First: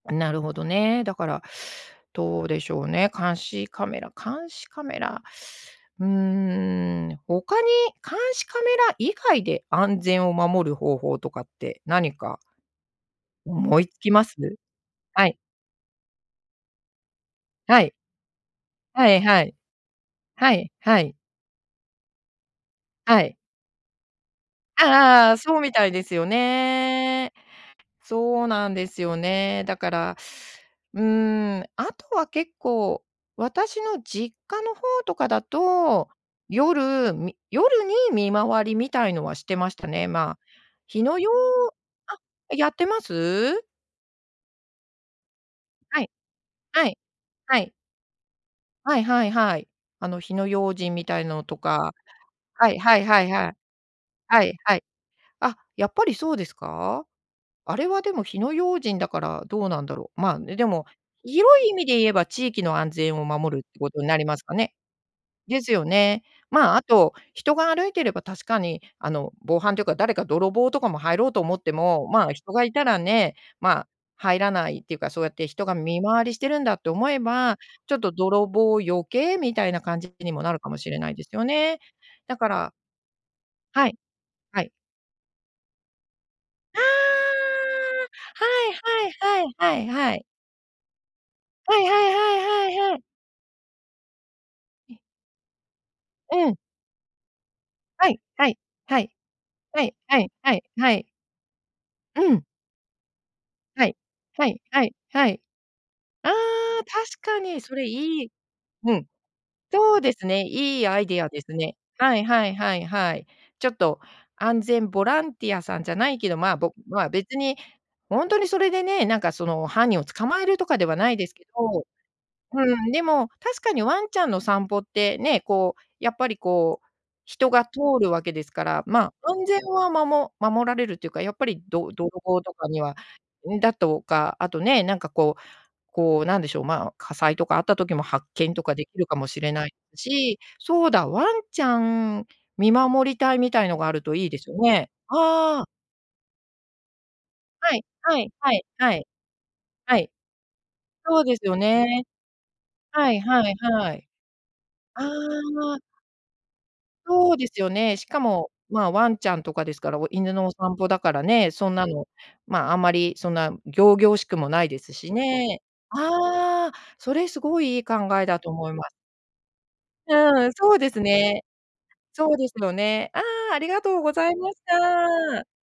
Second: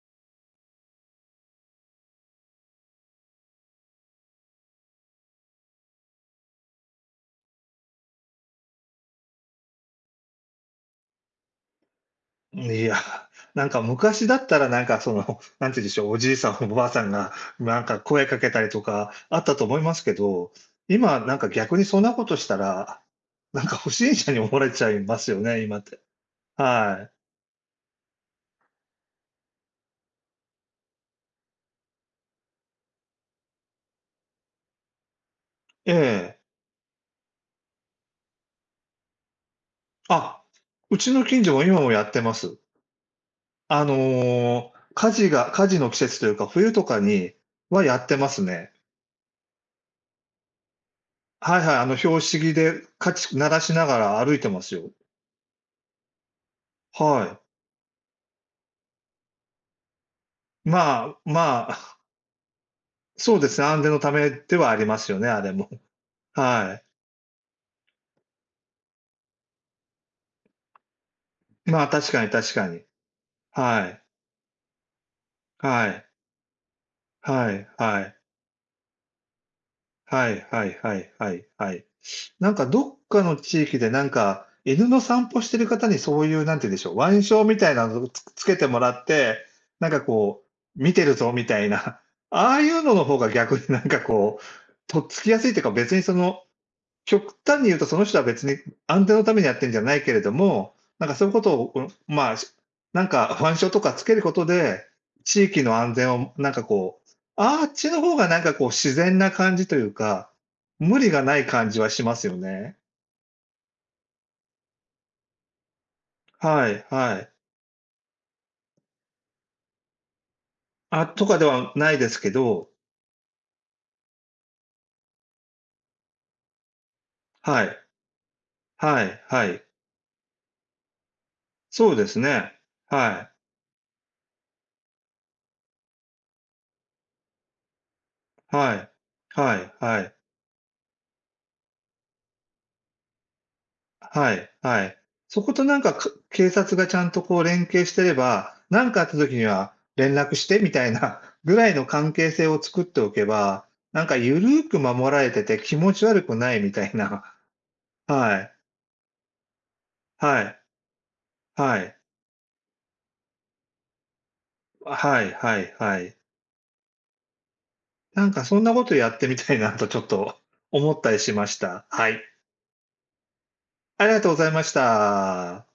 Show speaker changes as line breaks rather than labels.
なるほどね、だからどうでしょうね、監視カメラ監視カメラ、うーん、他に監視カメラ以外で安全を守る方法とかって何か
いや、なん
思
か
いつきま
昔だ
す？
ったら、なんか、そ
はい。
の、なんて言うんでしょう、おじいさんおばあさんが、な
は
ん
い。
か声かけたりと
は
か
い
あ
は
っ
い。
たと思いますけど、
はい、はい。
今、なんか、逆にそんなことしたら、
はい。
なんか不審者に思われち
あ
ゃいま
ああ
すよ
あ、そう
ね、
み
今っ
たい
て。
ですよ
はい。
ね。そうなんですよね。だから、うーん、あとは結構、私の実家の方とかだ
え
と、
え。
夜、み夜に見回りみたいのはしてましたね。ま、
あ、う
火
ち
の
の
用
近所も今もやっ
あ、
てます。
やってます？
あの、火事が火事の季
はい。
節というか、冬と
はい。
かに
はい。
はやってますね。
はいはいはい。あの火の用心みたいのと
はいはい、あ
か。
の拍子木
はい
で、
はい
か
はい
ち鳴
はい。
らしながら歩い
は
て
い
ます
はい。
よ。
あ、やっぱりそうですか？
はい。
あれはでも火の用心だから、どうなんだろう。ま、ね、でも、
まあ、
広
ま
い
あ。
意味で 言えば地域の安全を
そうで
守る
す
っ
ね、
て
安
こ
全の
とに
た
なり
め
ますか
では
ね。
ありますよね、あれ
で
も。
すよね。
は
ま、あ
い。
と、人が歩いてれば確かに、あの、防犯というか、誰か泥棒とかも入ろうと思って
まあ、
も、
確かに
ま、人
確
が
か
い
に。
たらね、ま、
はい。
入らないっていうか、そうやって人が
は
見
い。
回りしてるんだって思え
は
ば、
い
ちょっ
は
と
い。
泥棒避けみたいな感じ
は
にも
い
なる
は
かも
い
し
は
れな
い
いです
は
よ
いは
ね。
い。
だか
なんか、
ら
どっかの地域
は
で、
い。
なんか、
はい。
犬の散歩してる方にそういう、何て言うんで
あ
しょう、腕章みたいなのをつく
あ！
付けて
は
もらっ
い
て、
はいはいはい
なんか、
はい。
こう、見てるぞみたい
はいは
な、
い
ああ
は
い
い
う
はい
の
は
の
い。
方が逆に、なんか、こう、
うん。
とっつきやすいっていうか、別に、その、
うん。
極端に言うと、その
は
人
い、
は別
はい、
に
は
安
い。
全のためにやってんじゃ
はい、
ないけ
は
れ
い、
ど
はい、
も、
はい。
なんかそういうことを、う
う
まあ、
ん。
なんか腕章と
は
か
い。
付けること
はい、は
で、
い、はい。
地域の安全
ああ、
を、なんか、こう、
確かに、
あっ
それ
ちの方
い
が、
い。
なんか、こう、自
うん。
然な感じという
そうです
か、
ね、いい
無
アイ
理
デ
が
ア
な
で
い
す
感
ね。
じはしま
はい
すよ
はいは
ね。
いはい。ちょっと、安全ボランティアさんじゃないけど、ま、
は
ぼ
い
ま、
はい。
別に、ほんとにそれでね、なんか、その、犯人を捕まえるとかでは
あ、
ない
と
です
かで
け
は
ど
ないですけど。
うん、でも確かにワンちゃんの散歩ってね、こう、やっぱり、こう、人
は
が
い。
通るわけですから、
は
ま、
い
安
は
全
い。
はまも守られるっていうか、やっぱりど
そうで
泥
す
棒
ね、
とかには
はい。
うん、だとか、あとね、なんか、こう、こう、なんでしょう、ま、火災とかあった時も発見とか
は
でき
い、
るかもしれ
は
ない
い
です
はい。
し、そうだ、ワンちゃん見守り隊みたいのがあるといい
は
です
い
よ
は
ね。
い。そこ
あ
と
あ。
なんか、か警察がちゃんとこう連
は
携
い、
してれ
はい、は
ば
い、
「なん
は
かあっ
い。
た時には
はい。
連絡して」みたい
そ
な
うですよ
ぐらいの
ね。
関係性を作ってお
はい
け
はい
ば、
は
なん
い。
かゆるく
あ
守られてて気
あ。
持ち悪くないみたいな。
そうですよね。しか
は
も、
い。
ま、ワンちゃんとかですから、犬
は
のお
い。
散歩だからね、そん
は
な
い。
の、ま、あんまりそんな仰々しくもないです
あ、
し
はいは
ね。
いはい。
ああ、それすごいいい考
な
え
ん
だ
か
と
そん
思
な
い
こ
ます。
とやってみたいな、とちょっと
うーん、そうで
思っ
す
たりし
ね。
ました。はい。
そうですよね。ああ、ありがとう
あ
ご
りがと
ざ
うご
い
ざ
ま
い
し
まし
た。
た。